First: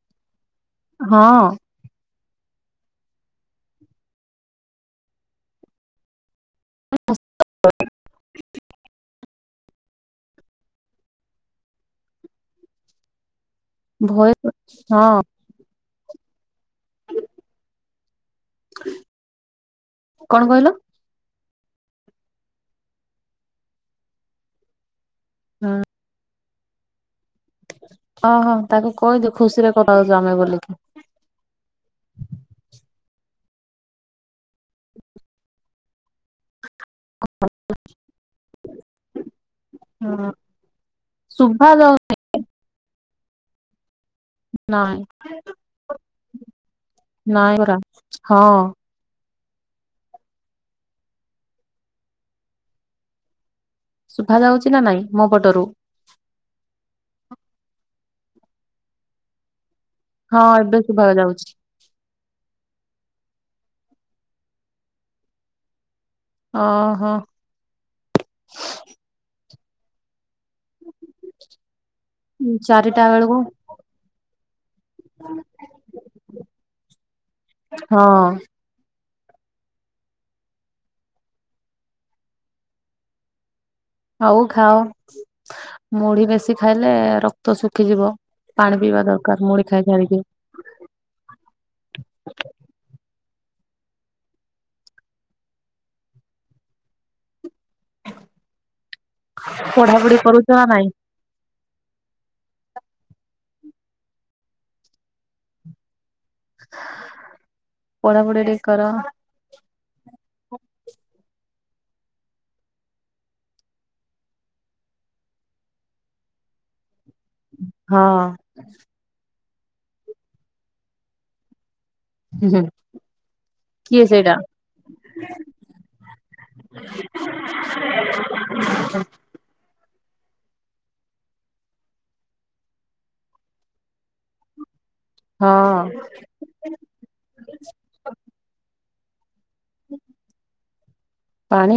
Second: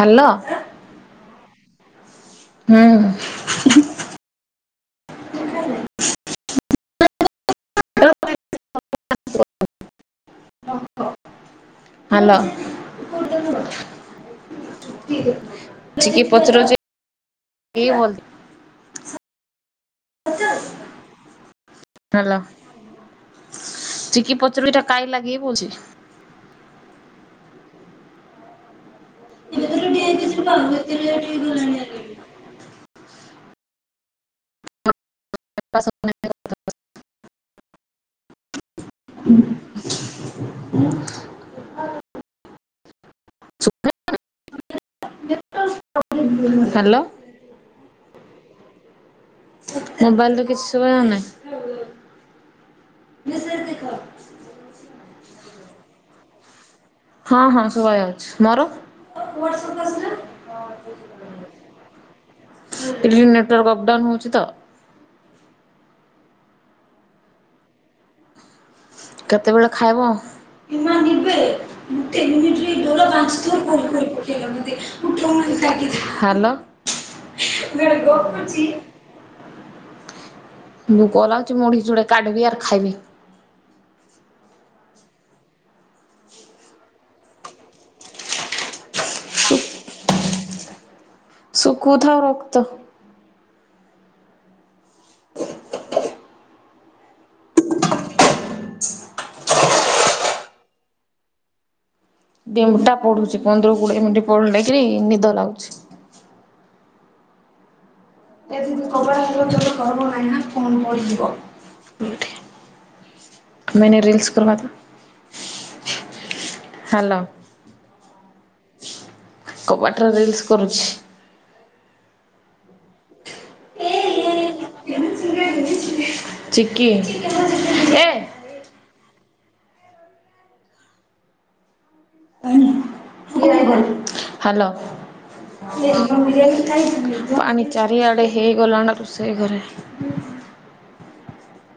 Hello. ହଁ। ହୁଁ। Hello. ଭୟ କରୁ ଚି ହଁ । ପତ୍ରଛି [unintelligible] ଏ ହୁଅନ୍ତି। କଣ କହିଲ? ହେଲା ଚିକି ପଚୁର ପିଠା କାଇ ଲାଗ [unintelligible] କିଏ ପୋଛି [unintelligible] ଓହୋ ତାକୁ କହିଦେ ଖୁସିରେ କଥା ହଉଛୁ ଆମେ ବୋଲିକି? [inaudible] ସାତ [unintelligible] ଶୁଭା ଯାଉ [inaudible] ସୁଖ [unintelligible] ନାଇଁ। ହାଲୋ। ନାଇଁ ପରା ହଁ। ମୋବାଇଲ୍ ରେ କିଛି ଶୁଭାଯାଉ ନାହିଁ। ଶୁଭା ଯାଉଛି ନା ନାହିଁ ମୋ ପଟରୁ? ହଁ ହଁ ସଭାଇ ଅଛି ମୋର? ହଁ ଏବେ ଶୁଭା ଯାଉଛି । ଅବ ଡାଉନୁ ହଉଚିତ । ହ ହୋ। କେତେବେଳେ ଖାଇବ ଆଉ। ନିେି ଗ ଚାରିଟା ବେଳକୁ [unintelligible] ହାଲେଓ। ହଁ [unintelligible] ଆଉ ଖାଅ ମୁଢି ବେଶୀ ଖାଇଲେ ରକ୍ତ ଶୁଖିଯିବ ପାଣି ପିଇବା ଦରକାର ମୁଢି ଖାଇ ସାରିକି। ସୁକୁଥାଉ ରକ୍ତ। [inaudible] ପଢ଼ାପଢ଼ି କରୁଛ ନା ନାଇଁ। [inaudible] ଦଟା ପଡୁଛି ପନ୍ଦର କୋଡିଏ ମିନିଟ ପଢ ନେଇକ ନିଦ ଲାଗୁଛି। [unintelligible] [inaudible] ପଢାପଢି ଟିକ କର। [unintelligible] ଆମେ ଅଇକା ରିଲ୍ସ କରିବା ତ [inaudible] ହାଲୋ। ହଁ। କବାଟରେ ରିଲ୍ସ କରୁଛି। ହୁଁ ହୁଁ [inaudible] କିଏ ସେଇଟା? [inaudible] ଚିକି ଏ ହାଲୋ ହଁ । ପାଣି ଚାରି ଆଡେ ହେଇ ଗଲା ନା ସେଇ ଘରେ। ପାଣି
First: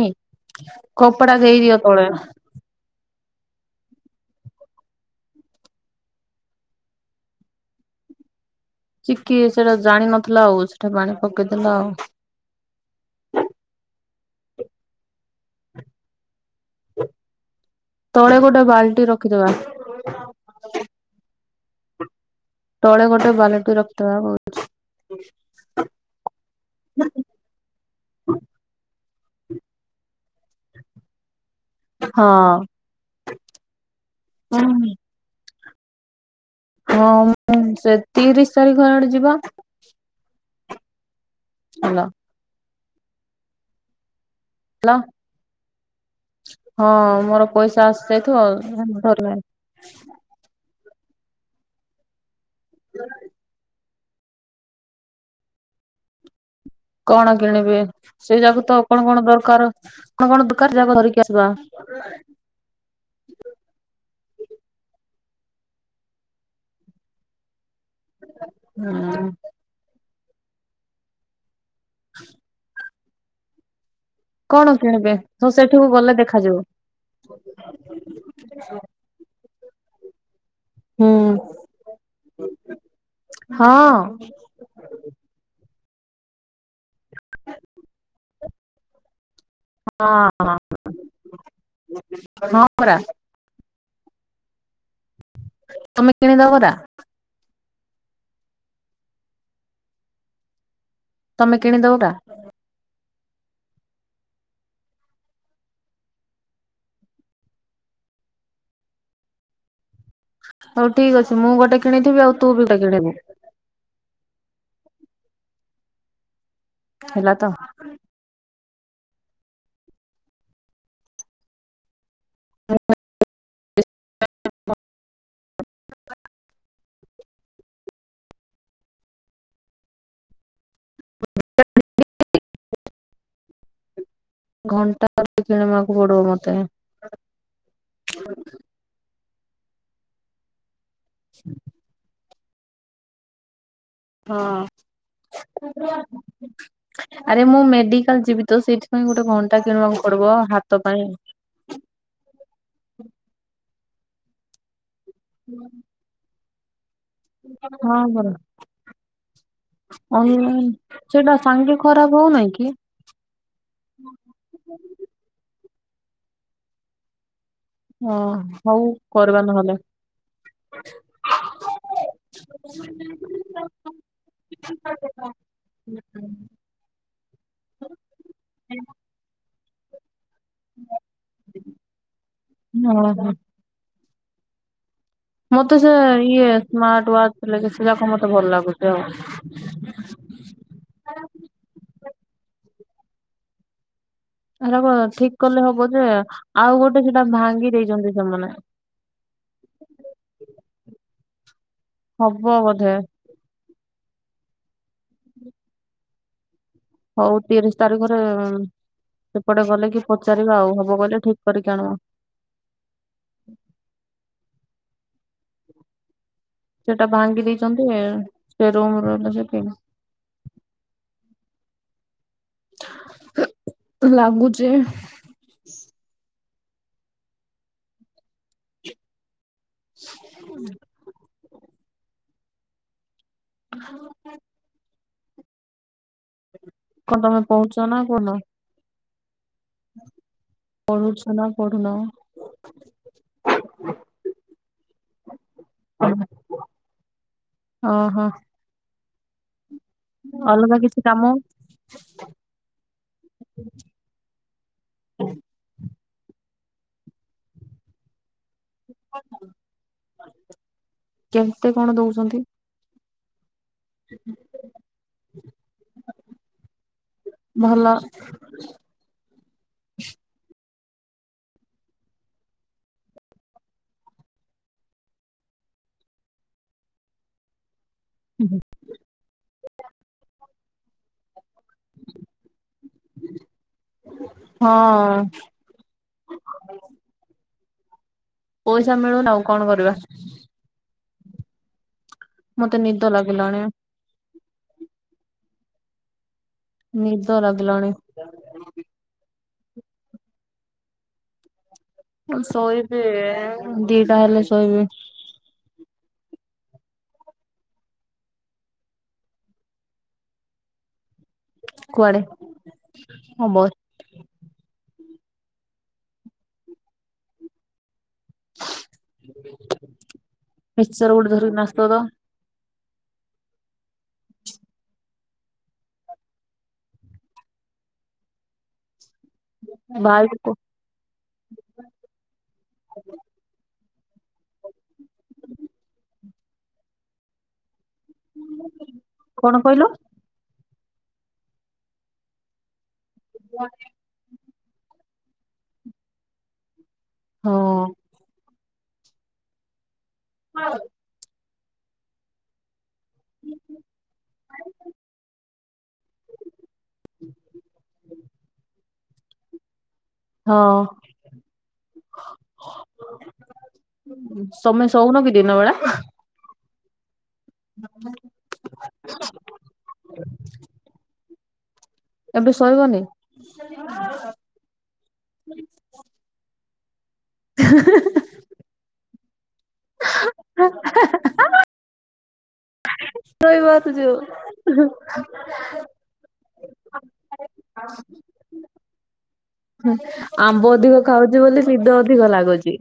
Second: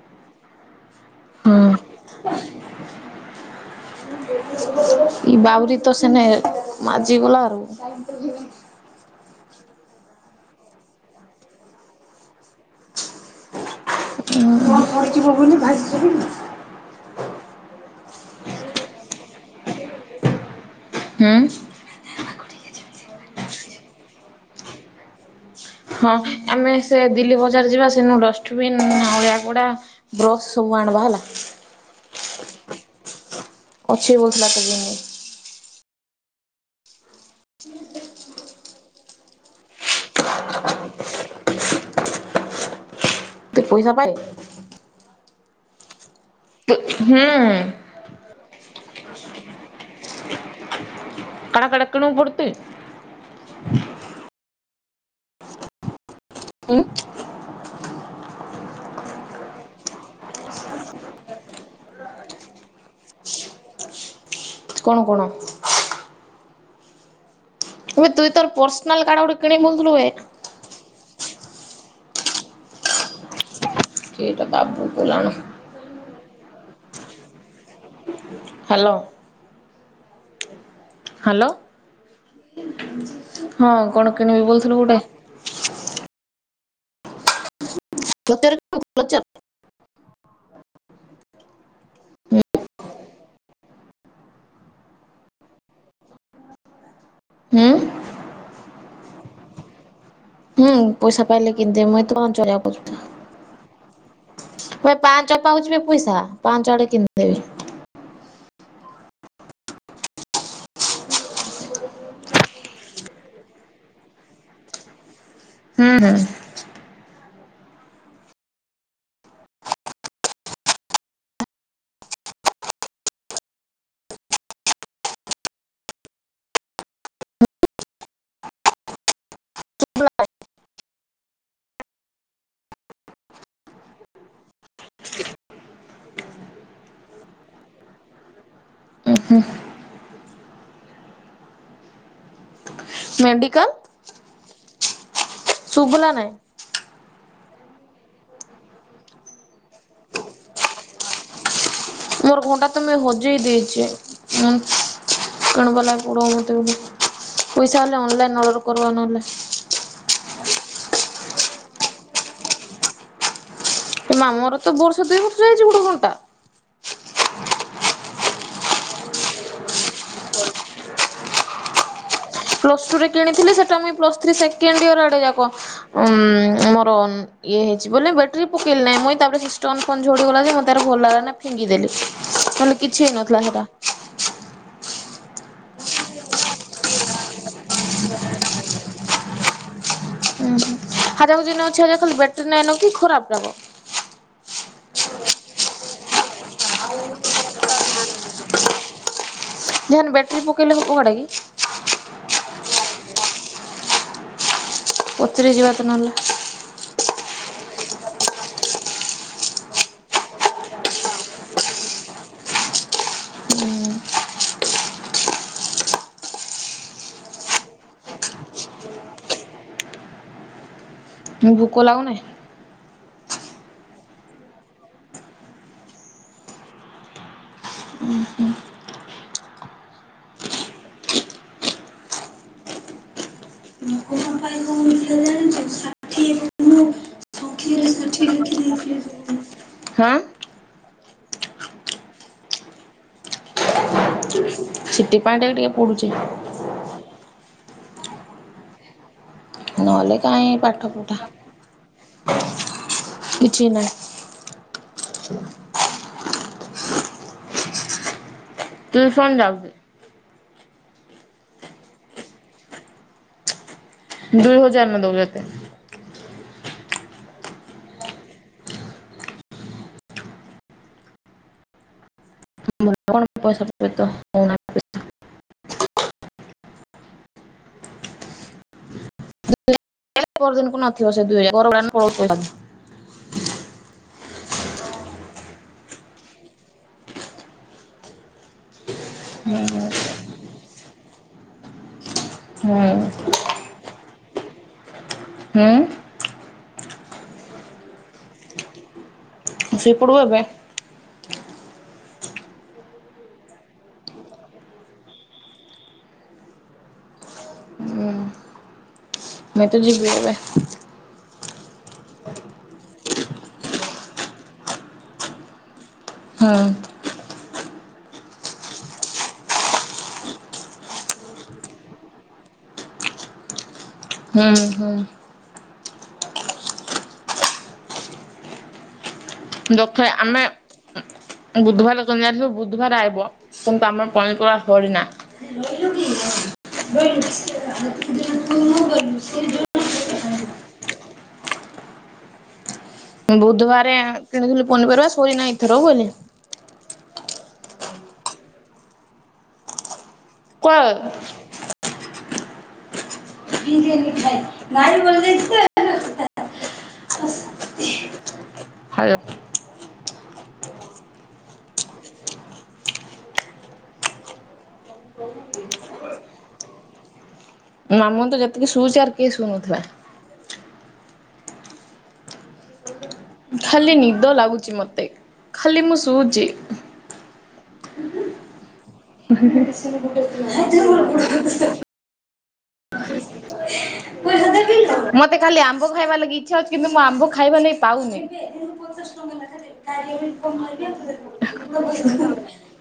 କପଡା ଦେଇଦିଅ ହଁ। ତଳେ। ଏଇ ବାଉରୀ ତ ସେନେ ମାଜିିଗଲା ଆଉ ଚିକି ସେଟା ଜାଣିିନଥିଲା ଆଉ ସେଠା ପାଣି ପକେଇଦେଲା ଆଉ [inaudible] [unintelligible] ତଳେ ଗୋଟେ ବାଲଟି ରଖିଦବା। ହୁଁ। ତଳେ ଗୋଟେ ବାଲଟି ରଖୀଦେବା ବହୁ ହଁ ଆମେ ସେ ଦିଲ୍ଲୀ ବଜାର ଯିବା। ସେନୁ ଡଷ୍ଟବିନ ଅଳିଆ କୁଡା ବ୍ରସ୍ ସବୁ ଆଣ ବା ହେଲା । ହଁ। ପଛରେ ବସିଲା ଏତେ ଦିନରେ ହଁ ମୁଁ ସେ ତିରିଶ ତାରିଖ ଆଡେ ଯିବା। ହାଲୋ। ତ ପଇସା ପାଇଲୁ। ହେଲା ହଁ ହୁଁ ମୋର ପଇସା ଆସିଯାଇଥିବ ଆଉ ଧରିବାନି। [unintelligible] ଟେ। [inaudible] ଉଁ କଣ କିଣିବେ ସେଇ ଯାଗା ତ ଆପଣ କଣ କଣ ଦରକାର କଣ କଣ ଦରକାର ଯାଗା ଧରିକି ଆସିବା। [inaudible] କଣ କଣ? ଏବେ ତୁଇ ତୋର ପର୍ସନାଲ କାର୍ଡ ହୁଁ ଗୋଟେ କିଣିନଥିଲୁ ବେ? କିଟା କଣ ବାବୁ କିଣିବେ କଲାଣ ତ ସେଠିକୁ ଗଲେ ଦେଖ୍ ଆଜି ହାଲୋ। ହୁଁ ହାଲୋ ହଁ କଣ କିଣିବୁ କହିଥିଲୁ ଗୋଟେ? ସତରେ କିଣିବୁ କ୍ଲଚର? ହଁ ହଁ ହଁ ପରା। ତମେ କିଣିଦବ ଅଦା। ଉଁ? ହୁଁ। ପଇସା ପାଇଲେ ତମେ କିଣିଦବ କିଣିଦେମୁ ପରା। ଏତ। [unintelligible] ମୁଇଁ ପାଞ୍ଚ ପାଉଚି ବେ ପଇସା ପାଞ୍ଚ ଆଡେ କିଣିିଦେବି। ହୋଉ ଠିକ ଅଛି ମୁଁ ଗୋଟେ କିଣିଥିବି ଆଉ ତୁ ବି ଗୋଟେ କିଣିବୁ। ହୁଁ ହୁଁ। ହେଲା ତ? [inaudible] [inaudible] ଘଣ୍ଟା ଗୋଟେ କିଣିବାକୁ ପଡବ ମତେ। ଉଁ ହୁଁ ମେଣ୍ଡିିକାଲ ହଁ। ନାଇଁ ଆରେ ମୁଁ ମେଡିକାଲ ଯିବି ତ ସେଇଥିପାଇଁ ଗୋଟେ ଘଣ୍ଟା କିଣିବାକୁ ପଡ୍ ବ ହାତ ପାଇଁ। ମୋର ଘଣ୍ଟା ତ ମୁଇଁ ହଜେଇ ଦେଇଚି। ଉଁ କଣ ଗଲା ଗୁଡ ତୁବି ପଇସା ହେଲେ ହଁ ପରା ଅନଲାଇନରୁ ଅର୍ଡର କର୍ବା ନହେଲେ। ସେଟା ସାଙ୍ଗେ ଖରାପ ହୋଉନାଇଁ କି? ଏ ମାମୁଘର ତ ବର୍ଷେ ଦୁଇ ବର୍ଷ ଯାଇ ଚୋଉଦ ଘଣ୍ଟା ଅଁ ହୋଉ କରିବା ନହେଲେ। ପ୍ଲସ ଟୁ ରେ କିଣିଥିଲି ସେଟା ମୁଇଁ ପ୍ଲସ୍ ଥ୍ରି ସେକେଣ୍ଡ ଇୟର୍ ଆଡେ ଯାକ ଉମ୍ ମୋର ଇଏ ହେଇଚି ବୋଲି ବେଟ୍ରି ପକେଇଲି ନାଇଁ ମୁଇଁ ତାପରେ ସି ଷ୍ଟୋନ୍ ଫୋନ୍ ଝଡି ଗଲା ଯେ ମତେ ଆର୍ ଭଲ ଲାଗଲା ନାଇଁ ଫିଙ୍ଗିଦେଲି ନହଲେ କିଛି ଓହୋ ହେଇନଥିଲା ହେଟା। ମତେ ସେ ଇଏ ସ୍ମାର୍ଟ ୱାଚ ଲେଖିଥିଲା ତ ମତେ ଭଲ ଲାଗୁଛି ଆଉ। ହଜାହୁଜି ନ ଅଛି ହେଲେ ଖାଲି ବ୍ୟାଟ୍ରି ନାଇନ କି ଖରାପରା ଗୋ? ଏରାକ ଠିକ କଲେ ହବ ଯେ ଆଉ ଗୋଟେ ସେଟା ଭାଙ୍ଗି ଦେଇଛନ୍ତି ସେମାନେ ଯେ ହାନ ବ୍ୟାଟରି ପକେଇଲେ ହେବ କାଡ଼ା କି? ହବ ବୋଧେ। ପଚରେଇ ଯିବା ତ ନହେଲେ। ହଉ ତିରିଶ ତାରିଖରେ ସେପଟେ ଗଲେ କି ପଚାରିବା ଆଉ ହବ ଗଲେ ଠିକ କରିକି ଆଣିବା। ସେଟା ଭାଙ୍ଗି ଦେଇଛନ୍ତି ସେ ରୁମର [unintelligible] [inaudible] ଲାଗୁନାଇ। ଲାଗୁଚି। ହୁଁ। [inaudible] କଣ ତମେ ପହୁଛ ନାଁ କଣ? ହଁ। ପଢ଼ୁଛନା ପଢ଼ୁନ? ସିଟି ପାଣ୍ଡେ ଏବେ ଟିକେ ପାଡୁଚେ । ଅ ହୋ। ନହେଲେ କାହିଁ ପାଠ କିଛି ପଢା କାମ କିଛି ନାହିଁ। [inaudible] ଟିୟୁସନ ଯାଉଚି କେନ୍ତେ କଣ ଦଉଛନ୍ତି। ଦୁଇ ହଜାର ନୁ ଦଉଛନ୍ତି। ଭଲ। ଭଲ କଣ ମତେ ପଇସା ପତ୍ର ଏତେ ହେଉନାହିଁ। ହୁଁ। [inaudible] ପରଦିନକୁ ନଥିବ ସେ ଦୁଇ ହଜାର ଘର ଭଡ଼ା ପଳଉଛି ପଇସା ହଁ। [inaudible] ଯାହା ମିଳୁ ଆଉ କଣ କରିବା? ହୁଁ ମତେ ନିଦ ଲାଗିଲାଣି। ହୁଁ ନିିଦ ଲାଗିଲାଣି। ସେପଟୁ ଏବେ ମୁଁ ଶୋଇବି ଦିଟା ହେଲେ ଶୋଇବି। ମିତ ଯିବି ଏବେ। କୁଆଡେ ହଁ ବ ହୁଁ। ମିକ୍ସଚର ଗୋଟେ ଧାରିକିନା ଆସିଥିବ ତ। ହୁଁ ହୁଁ ଦକ୍ଷୟା ଭାଇ ଆମେ ବୁଧବାର କ ଆବୁ ବୁଧବାର ଆଇବ କିନ୍ତୁ ପନିପରିବା ସରିନା [inaudible] କଣ କହିଲ? ବୁଧବାର କିଣିଥିଲୁ ପନିପରିବା ହୋଇନାହିଁ ଏଥର ହୁଏନି ହଁ। କୁଆଲେ ହୁଁ ହୁଁ। ଲାଇନି ପଳେଇ ଯାଇଛି ଯେ [inaudible] ହାଲୋ ହଁ ତମେ ଶୋଉନ କି ଦିନ ବେଳା? ମାମୁନ ତ ଯେତିକି ଶୁଉଛି ଆର କିଏ ଶୁ ନଥିବେ। ଏବେ ଶୋଇବନି? ଖାଲି ନିଦ ଲାଗୁଛି ମୋତେ ଖାଲି ମୁଁ ଶୁଉଛି। [inaudible] [inaudible] ରଇ ବାତ ଯଉ। ମତେ ଖାଲି ଆମ୍ବ ଖାଇବା ଲାଗି ଇଚ୍ଛା ହଉଛି କିନ୍ତୁ ମୁଁ ଆମ୍ବ ଖାଇବା ଲାଗି ପାଉନି। ଆମ୍ବ ଅଧିକ ଖାଉଛି ବୋଲି ନିଦ ଅଧିକ ଲାଗୁଛି।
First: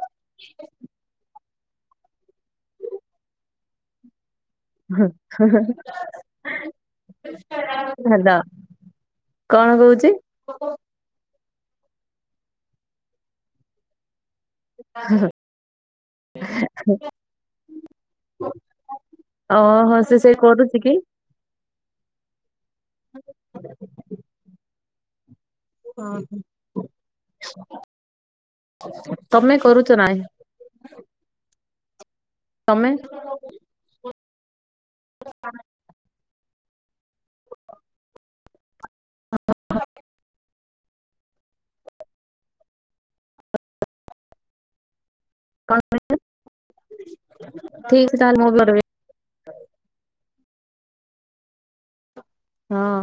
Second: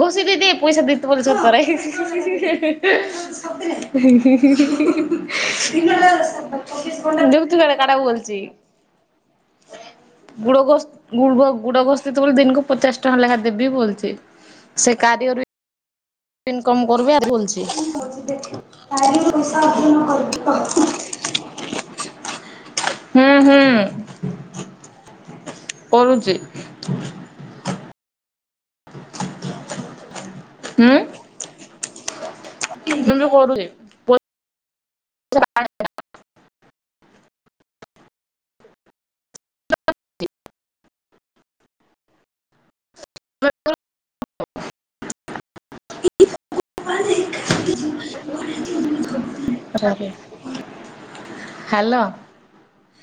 ଘୋସି ଦିଦି ଏ ପଇସା ବିତ୍ ବଲ୍ ପରେ। [inaudible] [unintelligible] ଗୁଡ଼ ଘୋଷ ତୋତେ ବୋଲ ଦିନକୁ ହାଲୋ ପଚାଶ କଣ କହୁଛି? ଟଙ୍କା ଲେଖା ଦେବୀ ବୋଲଛି। ସେ କାର୍ଯ ରୁ ଇନକମ୍ କରବେ। ହୁଁ ଓହୋ ସେ ସେ କରୁଛି କି ହୁଁ। କରୁଚି? ତମେ କରୁଛ ନାଇଁ। ହୁଁ। ତମେ ମୁଁ ବି କରୁଚି। [inaudible] [inaudible] ହ। କଣ କହିଲେ? ଠିକ ତାହାଲେ ମୁଁ ବି [unintelligible] ହାଲୋ। ହଁ।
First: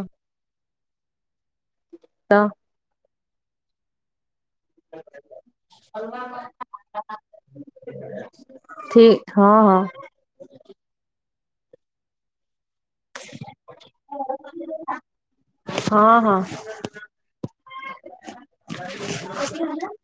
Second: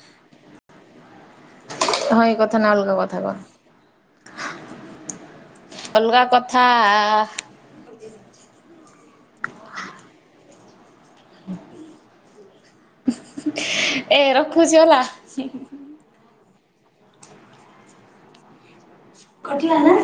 ହଁ ଏଇ ତ କଥା ନା ଅଲଗା କ ଥାବ କଥା ଠିକ ହଁ ହଁ। [unintelligible] ଏ ରଖୁଛି ହେଲା। ହଁ [inaudible] କଟିଲା ନା।